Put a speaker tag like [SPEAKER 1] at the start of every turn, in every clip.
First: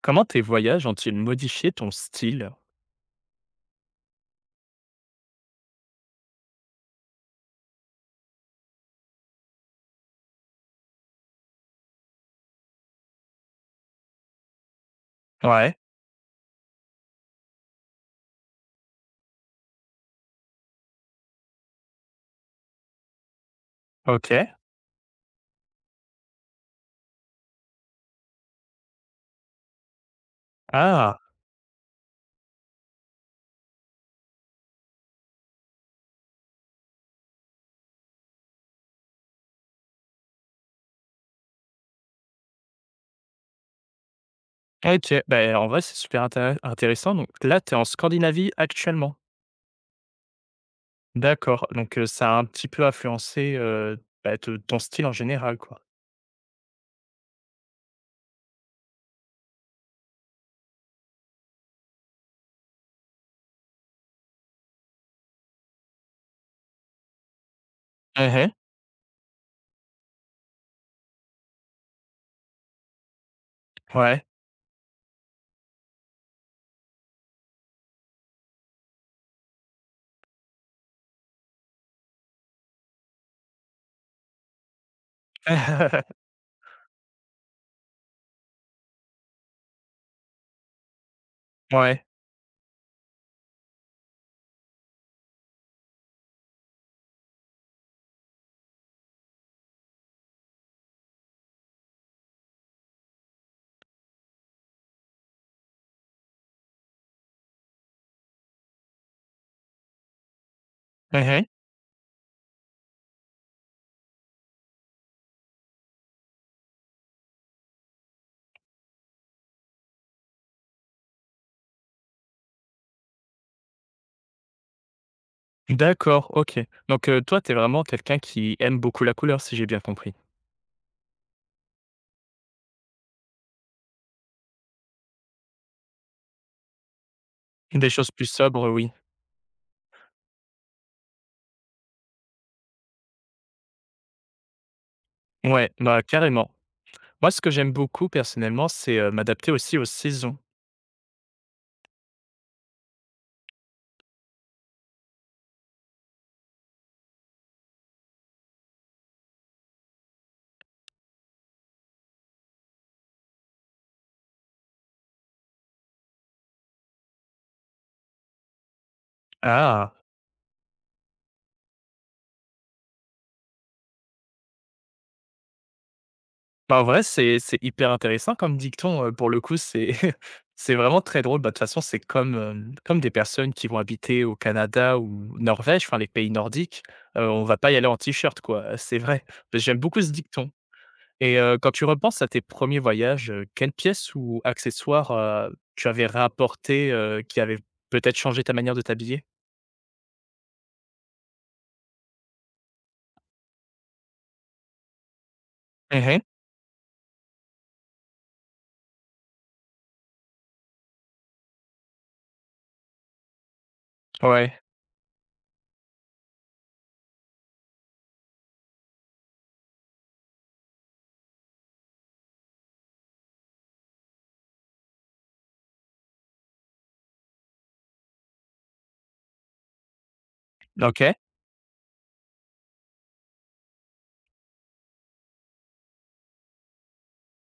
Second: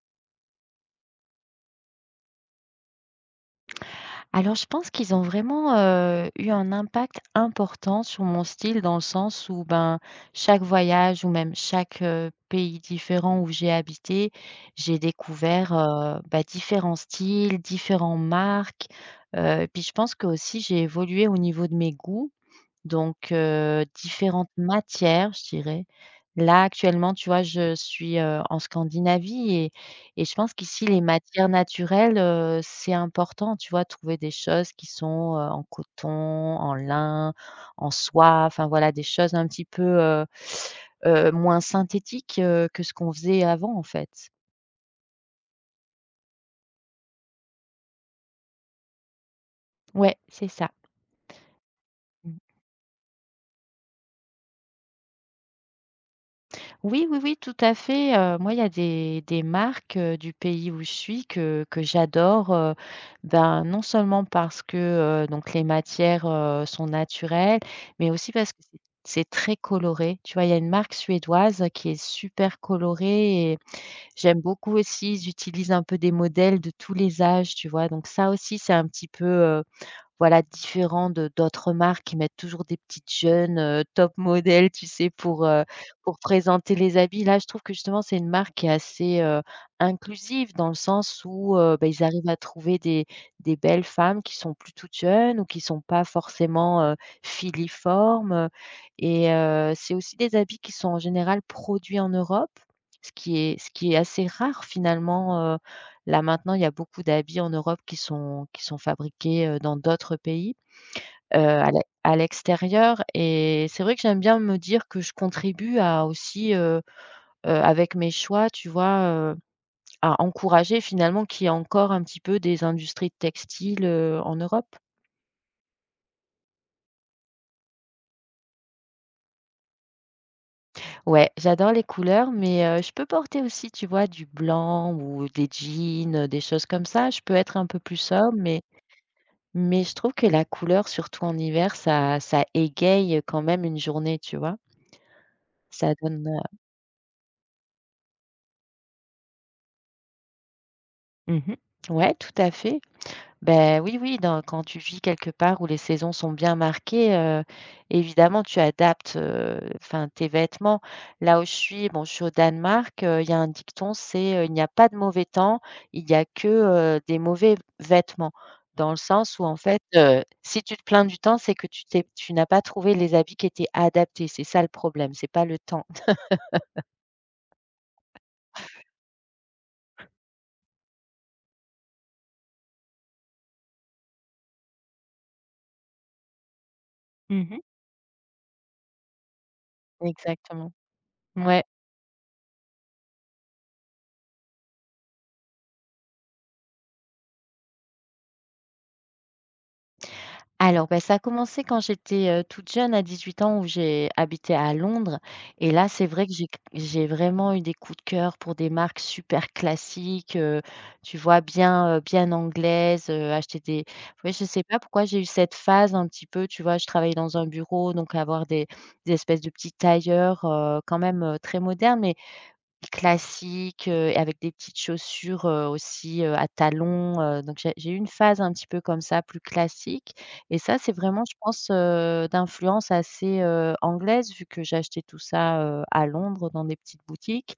[SPEAKER 1] Comment tes voyages ont-ils modifié ton style?
[SPEAKER 2] Alors, je pense qu'ils ont vraiment, eu un impact important sur mon style dans le sens où, ben, chaque voyage ou même chaque, pays différent où j'ai habité, j'ai découvert,
[SPEAKER 1] Ouais,
[SPEAKER 2] bah, différents styles, différentes marques, puis je pense que aussi j'ai évolué au niveau de mes goûts, donc différentes
[SPEAKER 1] OK.
[SPEAKER 2] matières, je dirais. Là, actuellement, tu vois, je suis, en Scandinavie et je pense qu'ici, les
[SPEAKER 1] Ah!
[SPEAKER 2] matières naturelles, c'est important, tu vois? Trouver des choses qui sont, en coton, en lin, en soie, enfin voilà, des choses un petit peu, moins synthétiques, que ce qu'on faisait avant, en fait.
[SPEAKER 1] OK, beh, en vrai, c'est super intéressant. Donc là, tu es en Scandinavie actuellement?
[SPEAKER 2] Ouais, c'est ça.
[SPEAKER 1] D'accord. Donc ça a un petit peu influencé, bah, te ton style en général, quoi?
[SPEAKER 2] Oui, oui, oui, tout à fait. Moi, il y a des marques, du pays où je suis que j'adore, ben, non seulement parce que, donc les matières, sont naturelles, mais aussi
[SPEAKER 1] Mmh.
[SPEAKER 2] parce que c'est très coloré. Tu vois? Il y a une marque suédoise qui est super colorée et
[SPEAKER 1] Ouais.
[SPEAKER 2] j'aime beaucoup aussi, ils utilisent un peu des modèles de tous les âges, tu vois? Donc ça aussi, c'est un petit peu, voilà, différent de d'autres marques qui mettent toujours des petites jeunes, top modèles, tu sais, pour présenter les habits. Là, je trouve que justement, c'est une marque qui est assez, inclusive dans le sens où, bah,
[SPEAKER 1] Ouais.
[SPEAKER 2] ils arrivent à trouver des belles femmes qui sont plus toutes jeunes ou qui sont pas forcément, filiformes, et c'est aussi des habits qui sont en général produits en Europe, ce qui est assez rare finalement, là, maintenant, il y a beaucoup d'habits en Europe qui sont fabriqués, dans d'autres pays,
[SPEAKER 1] Mmh.
[SPEAKER 2] à l'e à l'extérieur et c'est vrai que j'aime bien me dire que je contribue à aussi, avec mes choix, tu vois, heu, à encourager finalement qu'il y ait encore un petit peu des industries textiles, en Europe.
[SPEAKER 1] D'accord, OK. Donc toi, tu es vraiment quelqu'un qui aime beaucoup la couleur, si j'ai bien compris?
[SPEAKER 2] Ouais, j'adore les couleurs, mais je peux porter aussi, tu vois, du blanc ou des jeans, des choses comme ça. Je peux être un peu
[SPEAKER 1] Des
[SPEAKER 2] plus
[SPEAKER 1] choses plus
[SPEAKER 2] sobre, mais
[SPEAKER 1] sobres, oui.
[SPEAKER 2] Mais je trouve que la couleur, surtout en hiver, ça égaye quand même une journée, tu vois?
[SPEAKER 1] Ouais,
[SPEAKER 2] Ça
[SPEAKER 1] bah,
[SPEAKER 2] donne,
[SPEAKER 1] carrément. Moi, ce que j'aime beaucoup personnellement, c'est, m'adapter aussi aux saisons.
[SPEAKER 2] heu mmh Ouais, tout à fait. Ben oui, oui, dans quand tu vis quelque part où les saisons sont bien marquées, évidemment tu adaptes, enfin tes vêtements. Là où je suis, bon, je suis au Danemark, il y a un dicton, c'est: «Il n'y a pas de mauvais temps, il y a que, des mauvais vêtements». Dans le sens où en fait,
[SPEAKER 1] Ah!
[SPEAKER 2] si tu te plains du temps, c'est que tu n'as pas trouvé les habits qui étaient adaptés. C'est ça le problème, c'est pas le temps.
[SPEAKER 1] Bah, en vrai, c'est hyper intéressant comme dicton, pour le coup, c'est c'est vraiment très drôle. Bah, de toute façon, c'est comme, comme des personnes qui vont habiter au Canada ou Norvège, enfin les pays nordiques, on va
[SPEAKER 2] Mmh.
[SPEAKER 1] pas y aller en t-shirt, quoi, c'est vrai. J'aime beaucoup ce dicton.
[SPEAKER 2] Exactement.
[SPEAKER 1] Et
[SPEAKER 2] Ouais.
[SPEAKER 1] quand tu repenses à tes premiers voyages, quelle pièce ou accessoire, tu avais rapporté, qui avait peut-être changé ta manière de t'habiller?
[SPEAKER 2] Alors, bah, ça a commencé quand j'étais, toute jeune à 18 ans où j'ai habité à Londres et là, c'est
[SPEAKER 1] Mmh.
[SPEAKER 2] vrai que j'ai vraiment eu des coups de cœur pour des marques super classiques, tu vois? Bien, bien anglaises, acheter des ouais, je
[SPEAKER 1] Ouais.
[SPEAKER 2] sais pas pourquoi j'ai eu cette phase un petit peu, tu vois? Je travaillais dans un bureau, donc avoir des espèces de petits tailleurs, quand même, très modernes, mais classique, et avec des petites chaussures, aussi, à talons, donc j'ai eu une phase un petit peu comme ça, plus classique et ça, c'est
[SPEAKER 1] OK.
[SPEAKER 2] vraiment, je pense, d'influence assez, anglaise vu que j'ai acheté tout ça, à Londres dans des petites boutiques,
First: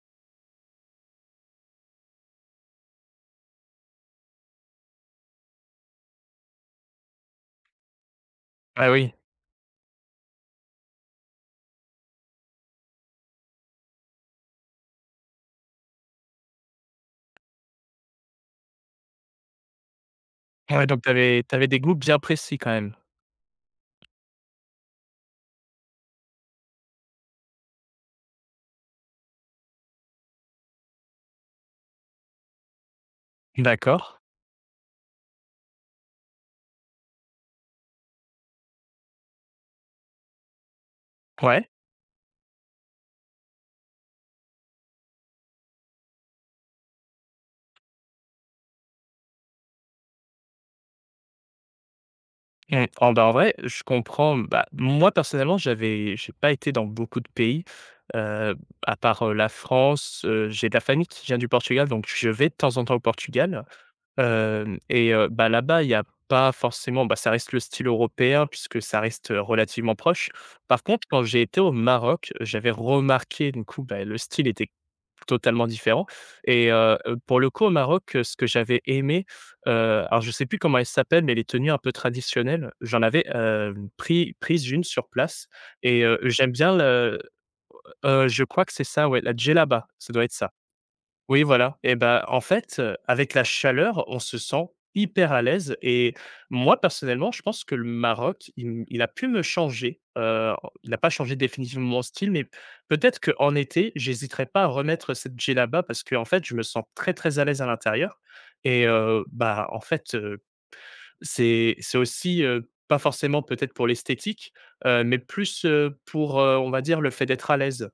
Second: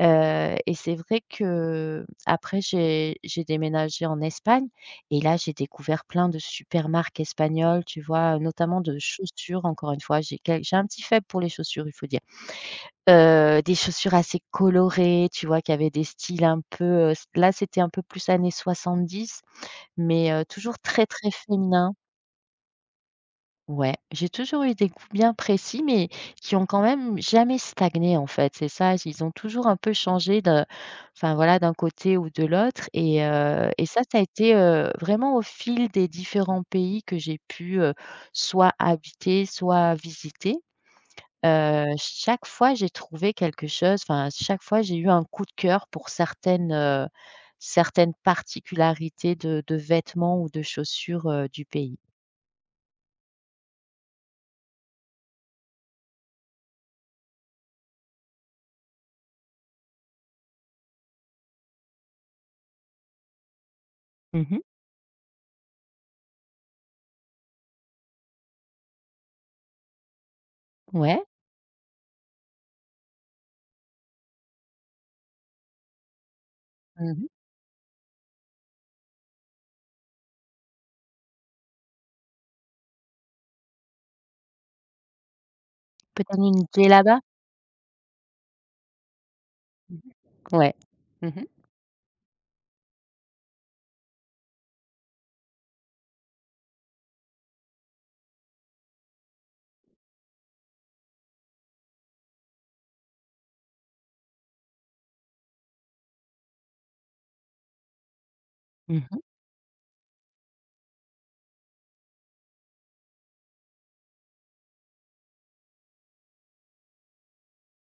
[SPEAKER 2] et c'est vrai que après j'ai déménagé en Espagne et là, j'ai découvert plein de super marques espagnoles, tu vois? Notamment
[SPEAKER 1] Ah
[SPEAKER 2] de
[SPEAKER 1] oui.
[SPEAKER 2] chaussures, encore une fois, j'ai un petit faible pour les chaussures, il faut dire. Des chaussures assez colorées, tu vois? Qui avaient des styles un peu, s là, c'était un peu plus années 70, mais
[SPEAKER 1] Ouais,
[SPEAKER 2] toujours
[SPEAKER 1] Ouais, donc
[SPEAKER 2] très,
[SPEAKER 1] tu
[SPEAKER 2] très
[SPEAKER 1] avais des goûts
[SPEAKER 2] féminin.
[SPEAKER 1] bien précis quand même?
[SPEAKER 2] Ouais, j'ai toujours eu des goûts bien précis, mais qui ont quand même jamais stagné, en fait, c'est ça. Ils ont toujours un peu changé de enfin, voilà, d'un côté ou de l'autre et
[SPEAKER 1] D'accord.
[SPEAKER 2] ça a été, vraiment au fil des différents pays que j'ai pu, soit habiter, soit visiter.
[SPEAKER 1] Ouais.
[SPEAKER 2] Chaque fois j'ai trouvé quelque chose, enfin, chaque fois j'ai eu un coup de cœur pour certaines, certaines particularités de vêtements ou de chaussures, du pays.
[SPEAKER 1] Mmh. En bah, en vrai, je comprends. Bah, moi personnellement, j'ai pas été dans beaucoup de pays, heu, à part, la France. J'ai de la famille qui vient du Portugal, donc je vais de temps en temps au Portugal.
[SPEAKER 2] Mmh mh.
[SPEAKER 1] Hem, et bah, là-bas, il y a pas forcément bah, ça reste le style européen puisque ça reste, relativement proche. Par contre, quand
[SPEAKER 2] Ouais.
[SPEAKER 1] j'ai été au Maroc, j'avais remarqué du coup, bah, le style était totalement différent et
[SPEAKER 2] Mmh mh.
[SPEAKER 1] pour le coup au Maroc, ce que j'avais aimé, alors je sais plus comment elles s'appellent, mais les tenues un peu traditionnelles, j'en avais, hem, pris prise une sur place et
[SPEAKER 2] Peut-être
[SPEAKER 1] j'aime
[SPEAKER 2] une
[SPEAKER 1] bien
[SPEAKER 2] idée
[SPEAKER 1] le
[SPEAKER 2] là-bas?
[SPEAKER 1] je crois que c'est ça, ouais, la djellaba,
[SPEAKER 2] Mmh
[SPEAKER 1] ça doit être ça.
[SPEAKER 2] mh. Ouais.
[SPEAKER 1] Oui,
[SPEAKER 2] Mmh
[SPEAKER 1] voilà. Et ben, en fait, avec la chaleur, on se sent hyper à l'aise et moi, personnellement, je pense que le Maroc, il a pu me changer, il n'a pas changé définitivement mon style, mais peut-être qu'en été, j'hésiterai pas à remettre cette djellaba parce que, en fait, je me sens très, très à l'aise à l'intérieur et
[SPEAKER 2] mh.
[SPEAKER 1] bah, en fait, c'est aussi, pas forcément peut-être pour l'esthétique, mais plus, pour, on va dire, le fait d'être à l'aise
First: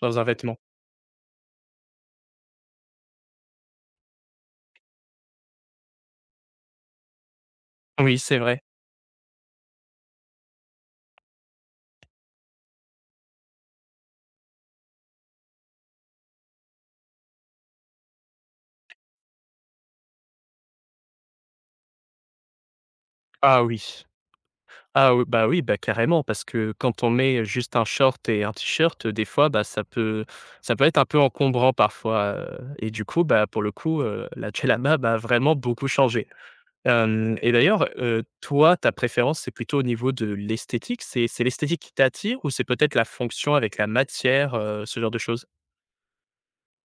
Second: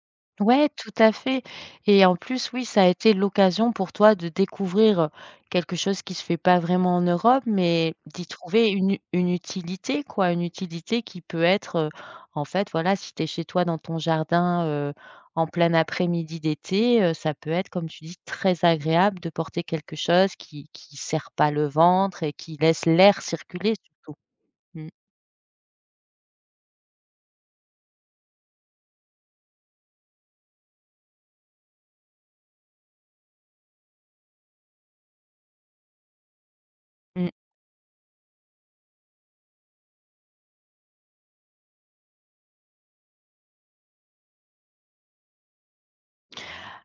[SPEAKER 1] dans un vêtement.
[SPEAKER 2] Ouais, tout à fait et en plus, oui, ça a été l'occasion pour toi de découvrir, quelque chose qui se fait pas vraiment en Europe, mais
[SPEAKER 1] Oui,
[SPEAKER 2] d'y
[SPEAKER 1] c'est vrai.
[SPEAKER 2] trouver une utilité, quoi. Une utilité qui peut être, en fait, voilà, si tu es chez toi dans ton jardin, en plein après-midi d'été, ça peut être, comme tu dis, très agréable de porter quelque chose qui serre pas le ventre et qui laisse l'air
[SPEAKER 1] Ah
[SPEAKER 2] circuler
[SPEAKER 1] oui.
[SPEAKER 2] surtout. Mmh.
[SPEAKER 1] Ah oui, bah carrément, parce que quand on met juste un short et un t-shirt, des fois, bah, ça peut être un peu encombrant parfois, et du coup, bah, pour le coup, la djellaba m'a vraiment beaucoup changé.
[SPEAKER 2] Mmh.
[SPEAKER 1] Hem, et d'ailleurs, toi, ta préférence, c'est plutôt au niveau de l'esthétique? C'est l'esthétique qui t'attire ou c'est peut-être la fonction avec la matière, ce genre de choses?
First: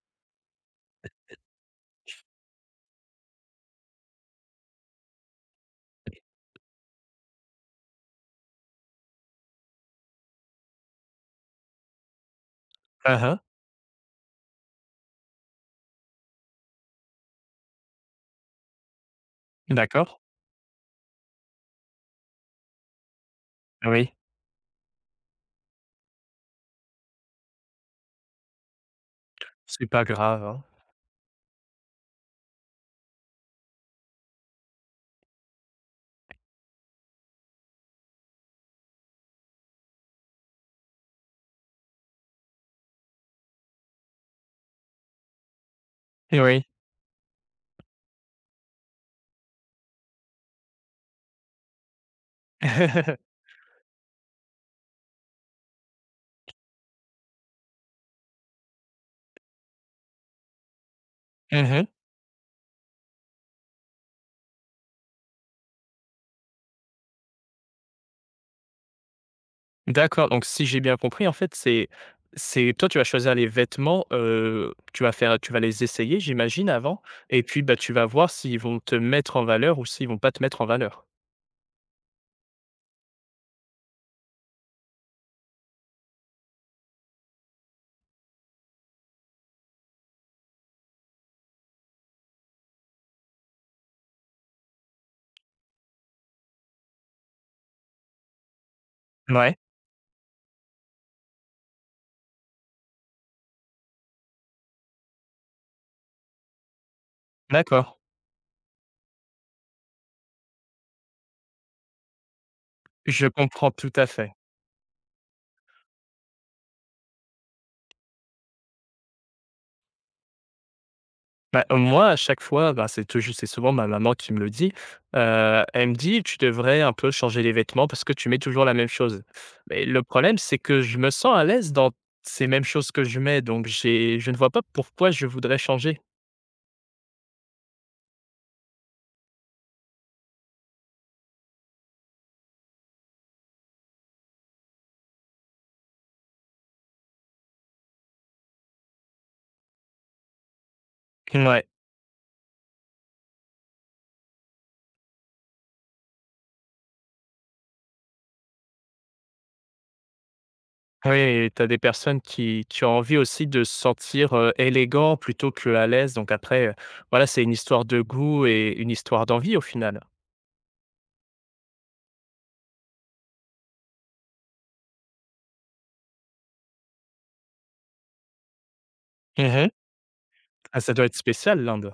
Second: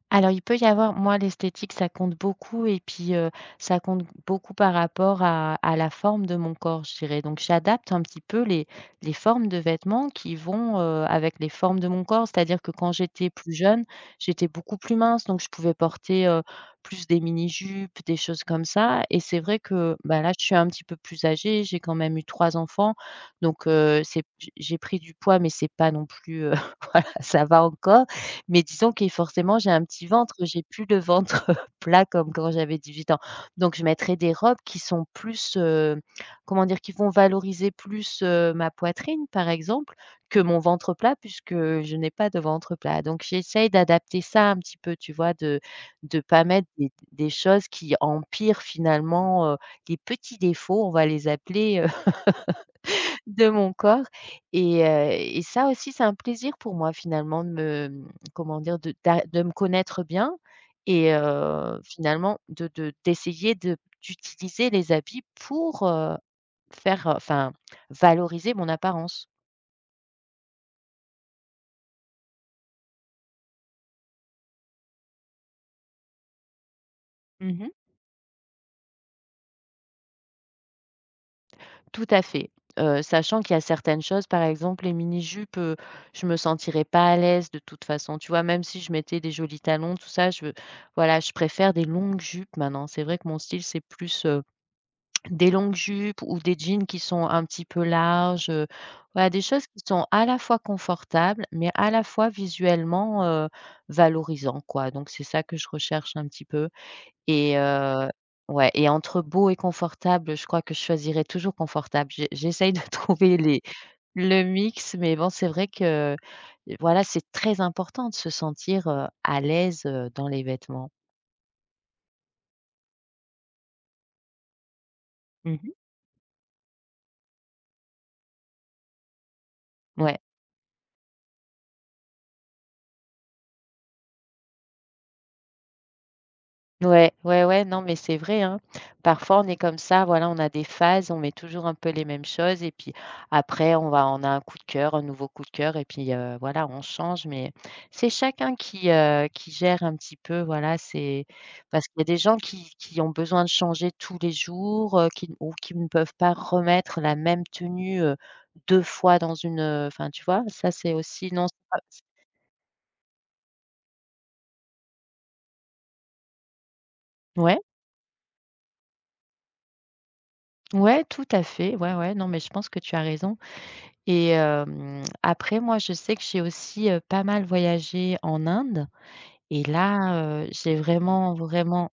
[SPEAKER 2] Alors, il peut y avoir moi, l'esthétique, ça compte beaucoup et puis, ça compte beaucoup par rapport à la forme de mon corps, je dirais. Donc, j'adapte un petit peu les formes de vêtements qui vont, avec les formes de mon corps. C'est-à-dire que quand
[SPEAKER 1] Ah
[SPEAKER 2] j'étais
[SPEAKER 1] hein.
[SPEAKER 2] plus jeune, j'étais beaucoup plus mince, donc je pouvais porter, plus des mini-jupes, des choses comme ça et c'est vrai que,
[SPEAKER 1] D'accord.
[SPEAKER 2] bah, là, je suis un petit peu plus âgée, j'ai quand même eu 3 enfants, donc,
[SPEAKER 1] Oui,
[SPEAKER 2] c'est j'ai pris du poids, mais c'est pas non plus, voilà, ça va encore mais disons que forcément, j'ai un
[SPEAKER 1] c'est pas
[SPEAKER 2] petit ventre,
[SPEAKER 1] grave, hein.
[SPEAKER 2] j'ai plus le ventre plat comme quand j'avais 18 ans. Donc je mettrai des robes qui sont plus, comment dire? Qui vont valoriser plus, ma poitrine, par exemple, que mon ventre plat puisque je n'ai pas de ventre plat. Donc j'essaye d'adapter ça un petit peu, tu vois? De pas
[SPEAKER 1] Oui.
[SPEAKER 2] mettre des choses qui empirent finalement, les petits défauts, on va les appeler, de mon corps et ça aussi, c'est un plaisir pour moi finalement de me, comment dire? De me connaître bien et
[SPEAKER 1] Mmh.
[SPEAKER 2] finalement de d'essayer de d'utiliser les habits pour, enfin valoriser mon apparence.
[SPEAKER 1] D'accord, donc si j'ai bien compris, en fait, c'est toi, tu vas choisir les vêtements, tu vas les essayer, j'imagine, avant et puis,
[SPEAKER 2] Mmh.
[SPEAKER 1] bah, tu vas voir s'ils vont te mettre en valeur ou s'ils vont pas te mettre en valeur?
[SPEAKER 2] Tout à fait, sachant qu'il y a certaines choses, par exemple les mini-jupes, je me sentirais pas à l'aise de toute façon, tu vois? Même si je mettais des jolis talons, tout ça, je voilà, je préfère des longues jupes maintenant. C'est vrai que mon style, c'est plus, des longues jupes ou des jeans qui sont un petit peu larges, voilà des
[SPEAKER 1] Ouais,
[SPEAKER 2] choses qui sont à la fois confortables, mais à la fois visuellement, valorisants quoi. Donc c'est ça que je recherche un petit peu et
[SPEAKER 1] d'accord,
[SPEAKER 2] ouais et entre beau et confortable, je crois que je choisirais toujours confortable. J'essaye de
[SPEAKER 1] je
[SPEAKER 2] trouver les
[SPEAKER 1] comprends tout à fait.
[SPEAKER 2] le mix, mais bon c'est vrai que, voilà, c'est très important de se sentir, à l'aise, dans les vêtements.
[SPEAKER 1] Bah, moi, à chaque fois, bah, c'est souvent ma maman qui me le dit,
[SPEAKER 2] Mmh mh.
[SPEAKER 1] elle me dit: «Tu devrais un peu changer les vêtements parce que tu mets toujours la même chose». Mais le
[SPEAKER 2] Ouais.
[SPEAKER 1] problème, c'est que je me sens à l'aise dans ces mêmes choses que je mets, donc j'ai je ne vois pas pourquoi je voudrais changer.
[SPEAKER 2] Ouais, ouais, ouais, non, mais c'est vrai, hein. Parfois, on est comme ça, voilà, on a des phases, on met toujours un peu les mêmes choses et puis après, on a un coup de cœur, un nouveau coup de cœur et puis voilà, on change. Mais c'est chacun qui gère un petit peu, voilà, c'est
[SPEAKER 1] Ouais.
[SPEAKER 2] parce qu'il y a des gens qui ont besoin de changer tous les jours, qui ou qui ne peuvent pas remettre la même tenue, 2 fois dans une, enfin, tu vois? Ça, c'est
[SPEAKER 1] Oui,
[SPEAKER 2] aussi non,
[SPEAKER 1] et
[SPEAKER 2] c'est
[SPEAKER 1] tu as des
[SPEAKER 2] pas
[SPEAKER 1] personnes qui ont envie aussi de se sentir, élégant plutôt que à l'aise. Donc après, voilà, c'est une
[SPEAKER 2] ouais,
[SPEAKER 1] histoire de goût et une histoire d'envie au final.
[SPEAKER 2] ouais, tout à fait, ouais, ouais, non, mais je pense que tu as raison. Et hem, après moi, je sais que j'ai aussi, pas mal voyagé en Inde et
[SPEAKER 1] Mmh.
[SPEAKER 2] là, j'ai
[SPEAKER 1] Ah, ça doit être
[SPEAKER 2] vraiment,
[SPEAKER 1] spécial
[SPEAKER 2] vraiment
[SPEAKER 1] l'Inde?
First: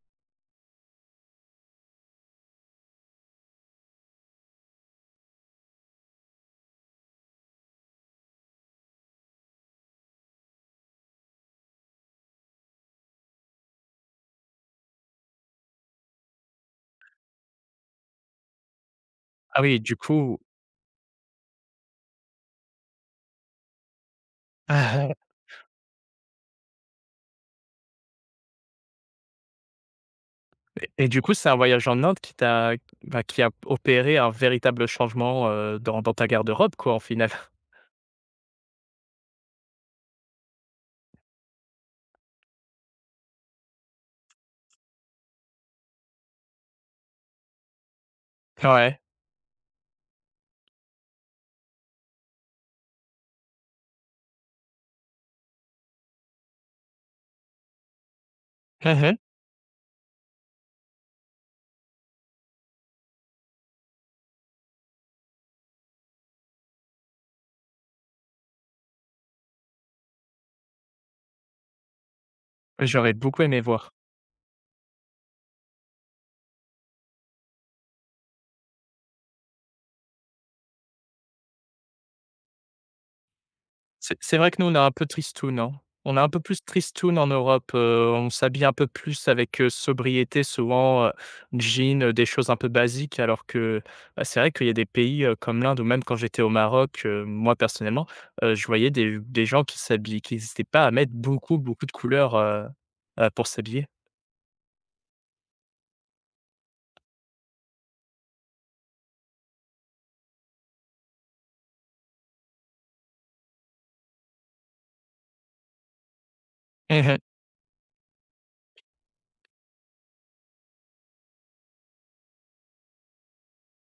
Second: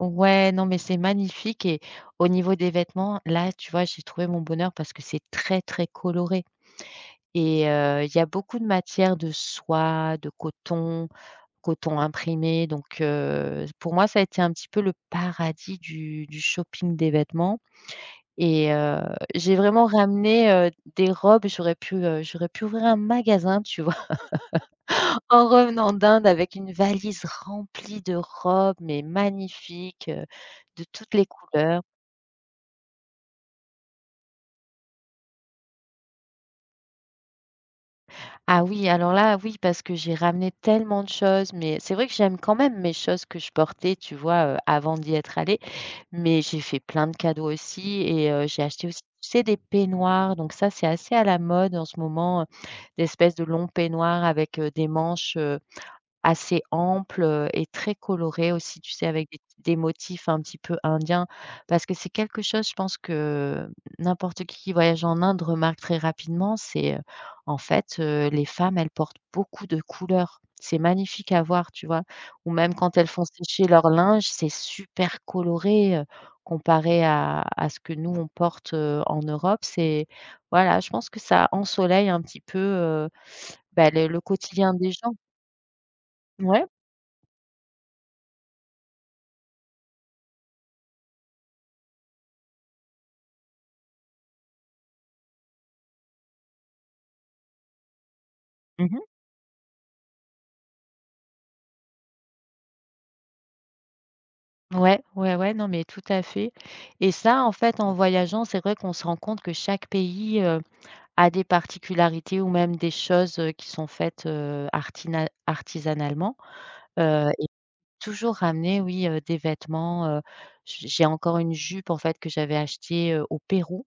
[SPEAKER 2] ouais, non, mais c'est magnifique et au niveau des vêtements, là, tu vois, j'ai trouvé mon bonheur parce que c'est très, très coloré et il y a beaucoup de matières de soie, de coton, coton imprimé donc pour moi, ça a été un petit peu le paradis du shopping des vêtements. Et j'ai
[SPEAKER 1] Ah oui,
[SPEAKER 2] vraiment
[SPEAKER 1] du coup
[SPEAKER 2] ramené, des robes. J'aurais pu ouvrir un magasin, tu vois? En revenant d'Inde avec une valise remplie de robes, mais magnifiques, de
[SPEAKER 1] et
[SPEAKER 2] toutes
[SPEAKER 1] du
[SPEAKER 2] les
[SPEAKER 1] coup, c'est un
[SPEAKER 2] couleurs.
[SPEAKER 1] voyage en Inde qui t'a bah, qui a opéré un véritable changement, dans ta garde-robe quoi, en final?
[SPEAKER 2] Ah oui, alors là, oui, parce que j'ai ramené tellement de choses, mais c'est vrai que j'aime quand même mes choses que je portais, tu vois, avant d'y être allée. Mais j'ai fait plein de cadeaux aussi et j'ai acheté
[SPEAKER 1] Ouais.
[SPEAKER 2] aussi, tu sais, des peignoirs. Donc ça, c'est assez à la mode en ce moment, d'espèces de longs peignoirs avec, des manches, assez ample, et très coloré aussi, tu sais? Avec des motifs un petit peu indiens. Parce que c'est quelque chose, je pense que n'importe qui voyage en Inde remarque très rapidement, c'est, les femmes, elles portent beaucoup de couleurs. C'est magnifique à voir, tu vois? Ou même quand elles
[SPEAKER 1] J'aurais
[SPEAKER 2] font
[SPEAKER 1] beaucoup aimé
[SPEAKER 2] sécher leur
[SPEAKER 1] voir.
[SPEAKER 2] linge, c'est super coloré, comparé à ce que nous on porte, en Europe. C'est voilà, je pense que ça ensoleille un petit peu, bah, le
[SPEAKER 1] C'est
[SPEAKER 2] le
[SPEAKER 1] c'est vrai que nous,
[SPEAKER 2] quotidien
[SPEAKER 1] on a un
[SPEAKER 2] des
[SPEAKER 1] peu
[SPEAKER 2] gens.
[SPEAKER 1] tristoun, hein. On a un peu plus
[SPEAKER 2] Ouais.
[SPEAKER 1] tristoun en Europe, on s'habille un peu plus avec, sobriété souvent, jean, des choses un peu basiques alors que, bah, c'est vrai qu'il y a des pays, comme l'Inde ou même quand j'étais au Maroc, moi personnellement, je voyais
[SPEAKER 2] Mmh.
[SPEAKER 1] des gens qui s'habillaient, qui n'hésitaient pas à mettre beaucoup, beaucoup de couleurs, pour s'habiller.
[SPEAKER 2] Ouais, ouais, ouais, non, mais tout à fait, et ça, en fait, en voyageant, c'est vrai qu'on se rend compte que chaque pays, a des particularités ou même des choses, qui sont faites, artina artisanalement,
[SPEAKER 1] Mmh mh.
[SPEAKER 2] et toujours ramener, oui, des vêtements, j'ai encore une jupe, en fait, que j'avais achetée, au Pérou,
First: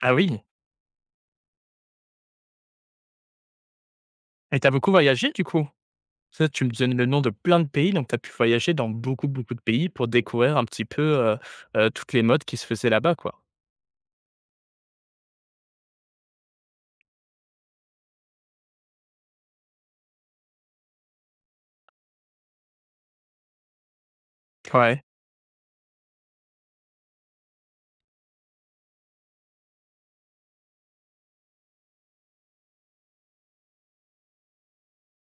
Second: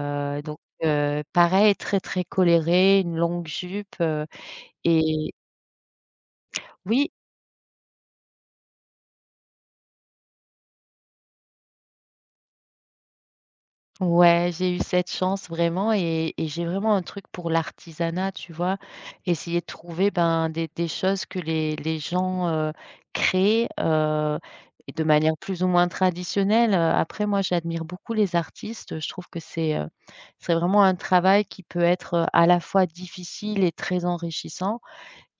[SPEAKER 1] Ah oui,
[SPEAKER 2] donc heu, pareil, très, très colorée, une longue jupe,
[SPEAKER 1] et tu as beaucoup
[SPEAKER 2] et
[SPEAKER 1] voyagé du coup? Tu me donnes le
[SPEAKER 2] oui.
[SPEAKER 1] nom de plein de pays, donc tu as pu voyager dans beaucoup, beaucoup de pays pour découvrir un petit peu, heu toutes les modes qui se faisaient là-bas, quoi?
[SPEAKER 2] Ouais, j'ai eu cette chance vraiment, et j'ai vraiment un truc pour l'artisanat, tu vois? Essayer de trouver, ben, des choses que les gens, créent, et
[SPEAKER 1] Ouais.
[SPEAKER 2] de manière plus ou moins traditionnelle. Après moi, j'admire beaucoup les artistes. Je trouve que c'est vraiment un travail qui peut être, à la fois difficile et très enrichissant.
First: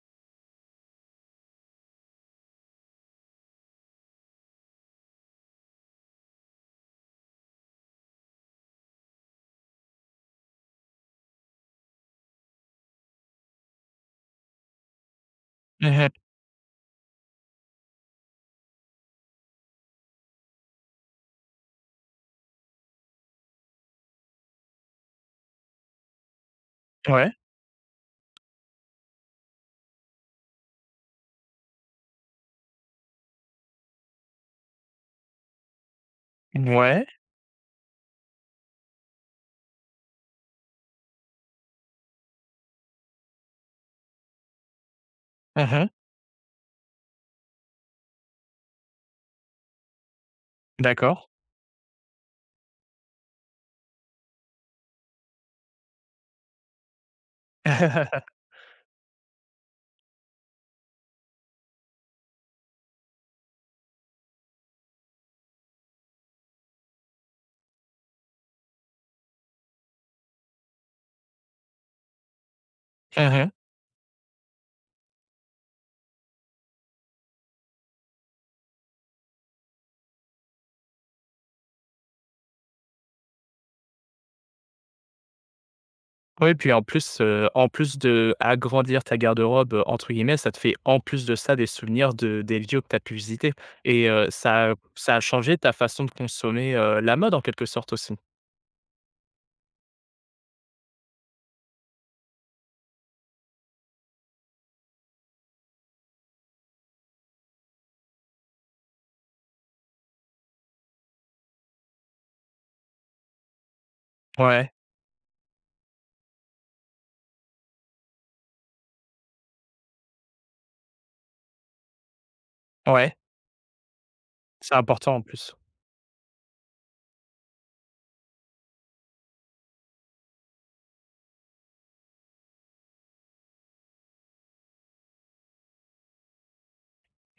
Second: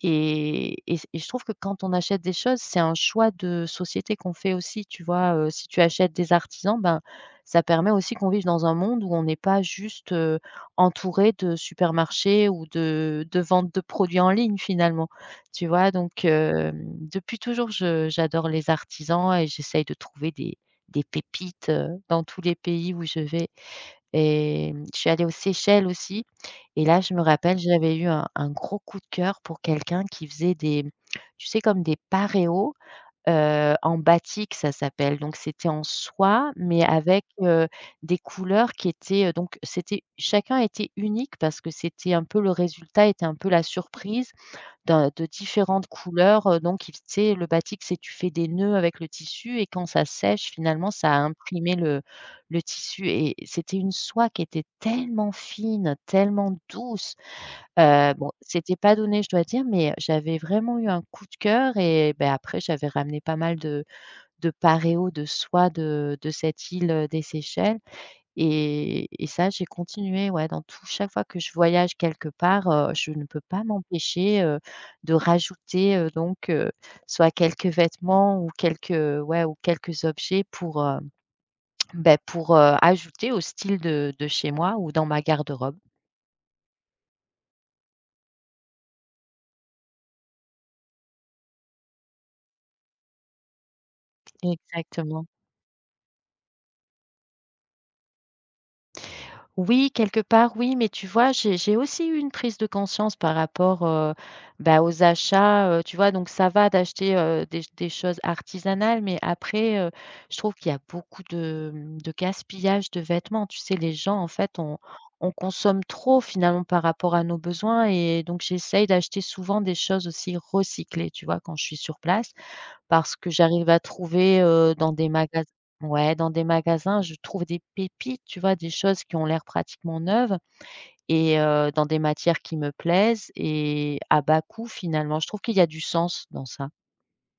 [SPEAKER 2] Et je trouve que quand on achète des choses, c'est un choix de société qu'on fait aussi, tu vois? Si tu achètes des artisans, ben, ça permet aussi qu'on vive dans un monde où on n'est pas juste, entouré de supermarchés ou de ventes de produits en ligne finalement, tu
[SPEAKER 1] Mmh
[SPEAKER 2] vois?
[SPEAKER 1] mh.
[SPEAKER 2] Depuis toujours, je j'adore les artisans et j'essaye de trouver des pépites, dans tous les pays où je vais. Et mmh, je suis allée aux Seychelles aussi et là, je me
[SPEAKER 1] Ouais.
[SPEAKER 2] rappelle, j'avais eu un gros coup de cœur pour quelqu'un qui faisait des, tu sais, comme des paréos, en batik, ça s'appelle. Donc c'était en soie, mais
[SPEAKER 1] Mouais.
[SPEAKER 2] avec, des couleurs qui étaient, donc c'était, chacun était unique parce que c'était un peu, le résultat était un peu la surprise d'un de
[SPEAKER 1] Mmh
[SPEAKER 2] différentes
[SPEAKER 1] mh.
[SPEAKER 2] couleurs, donc il tu sais, le batik, c'est tu fais des nœuds avec le tissu et quand ça sèche, finalement, ça
[SPEAKER 1] D'accord.
[SPEAKER 2] a imprimé le tissu et c'était une soie qui était tellement fine, tellement douce. Bon, c'était pas donné, je dois dire, mais j'avais vraiment eu un coup de cœur et ben après j'avais ramené pas mal de paréos de soie de cette île, des Seychelles, et ça, j'ai continué, ouais, dans tout, chaque fois que je voyage quelque part, je ne
[SPEAKER 1] Mmh
[SPEAKER 2] peux
[SPEAKER 1] mh.
[SPEAKER 2] pas m'empêcher, de rajouter, soit quelques vêtements ou quelques, ouais, ou quelques objets pour, beh, pour, ajouter au style de chez moi ou dans ma garde-robe.
[SPEAKER 1] Oui, puis en plus de agrandir ta garde-robe, entre guillemets, ça te fait en plus de ça des souvenirs de des lieux que tu as pu visiter et ça a
[SPEAKER 2] Exactement.
[SPEAKER 1] changé ta façon de consommer, la mode en quelque sorte aussi.
[SPEAKER 2] Oui, quelque part, oui, mais tu vois, j'ai aussi eu une prise de conscience par rapport, bah, aux achats, tu vois? Donc ça va d'acheter, des choses artisanales, mais après, je trouve qu'il y a beaucoup de, mmh, de gaspillage de vêtements. Tu sais, les gens, en fait,
[SPEAKER 1] Ouais,
[SPEAKER 2] on consomme trop finalement par rapport à nos besoins et donc j'essaye d'acheter souvent des choses aussi recyclées, tu vois? Quand je suis sur place
[SPEAKER 1] ouais,
[SPEAKER 2] parce que j'arrive à trouver,
[SPEAKER 1] c'est
[SPEAKER 2] dans des
[SPEAKER 1] important en
[SPEAKER 2] magas
[SPEAKER 1] plus.
[SPEAKER 2] ouais, dans des magasins, je trouve des pépites, tu vois? Des choses qui ont l'air pratiquement neuves et dans des matières qui me plaisent et à bas coût finalement. Je trouve qu'il y a du sens dans ça.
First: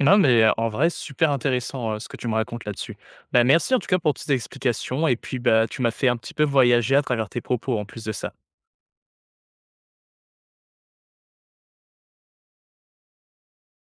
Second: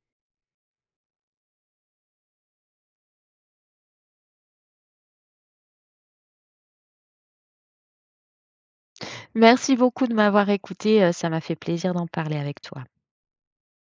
[SPEAKER 1] Non, mais en vrai, super intéressant, ce que tu me racontes là-dessus. Bah, merci en tout cas pour toutes tes explications et puis, bah, tu m'as fait un petit peu voyager à travers tes propos en plus de ça.
[SPEAKER 2] Merci beaucoup de m'avoir écoutée, ça m'a fait plaisir d'en parler avec toi.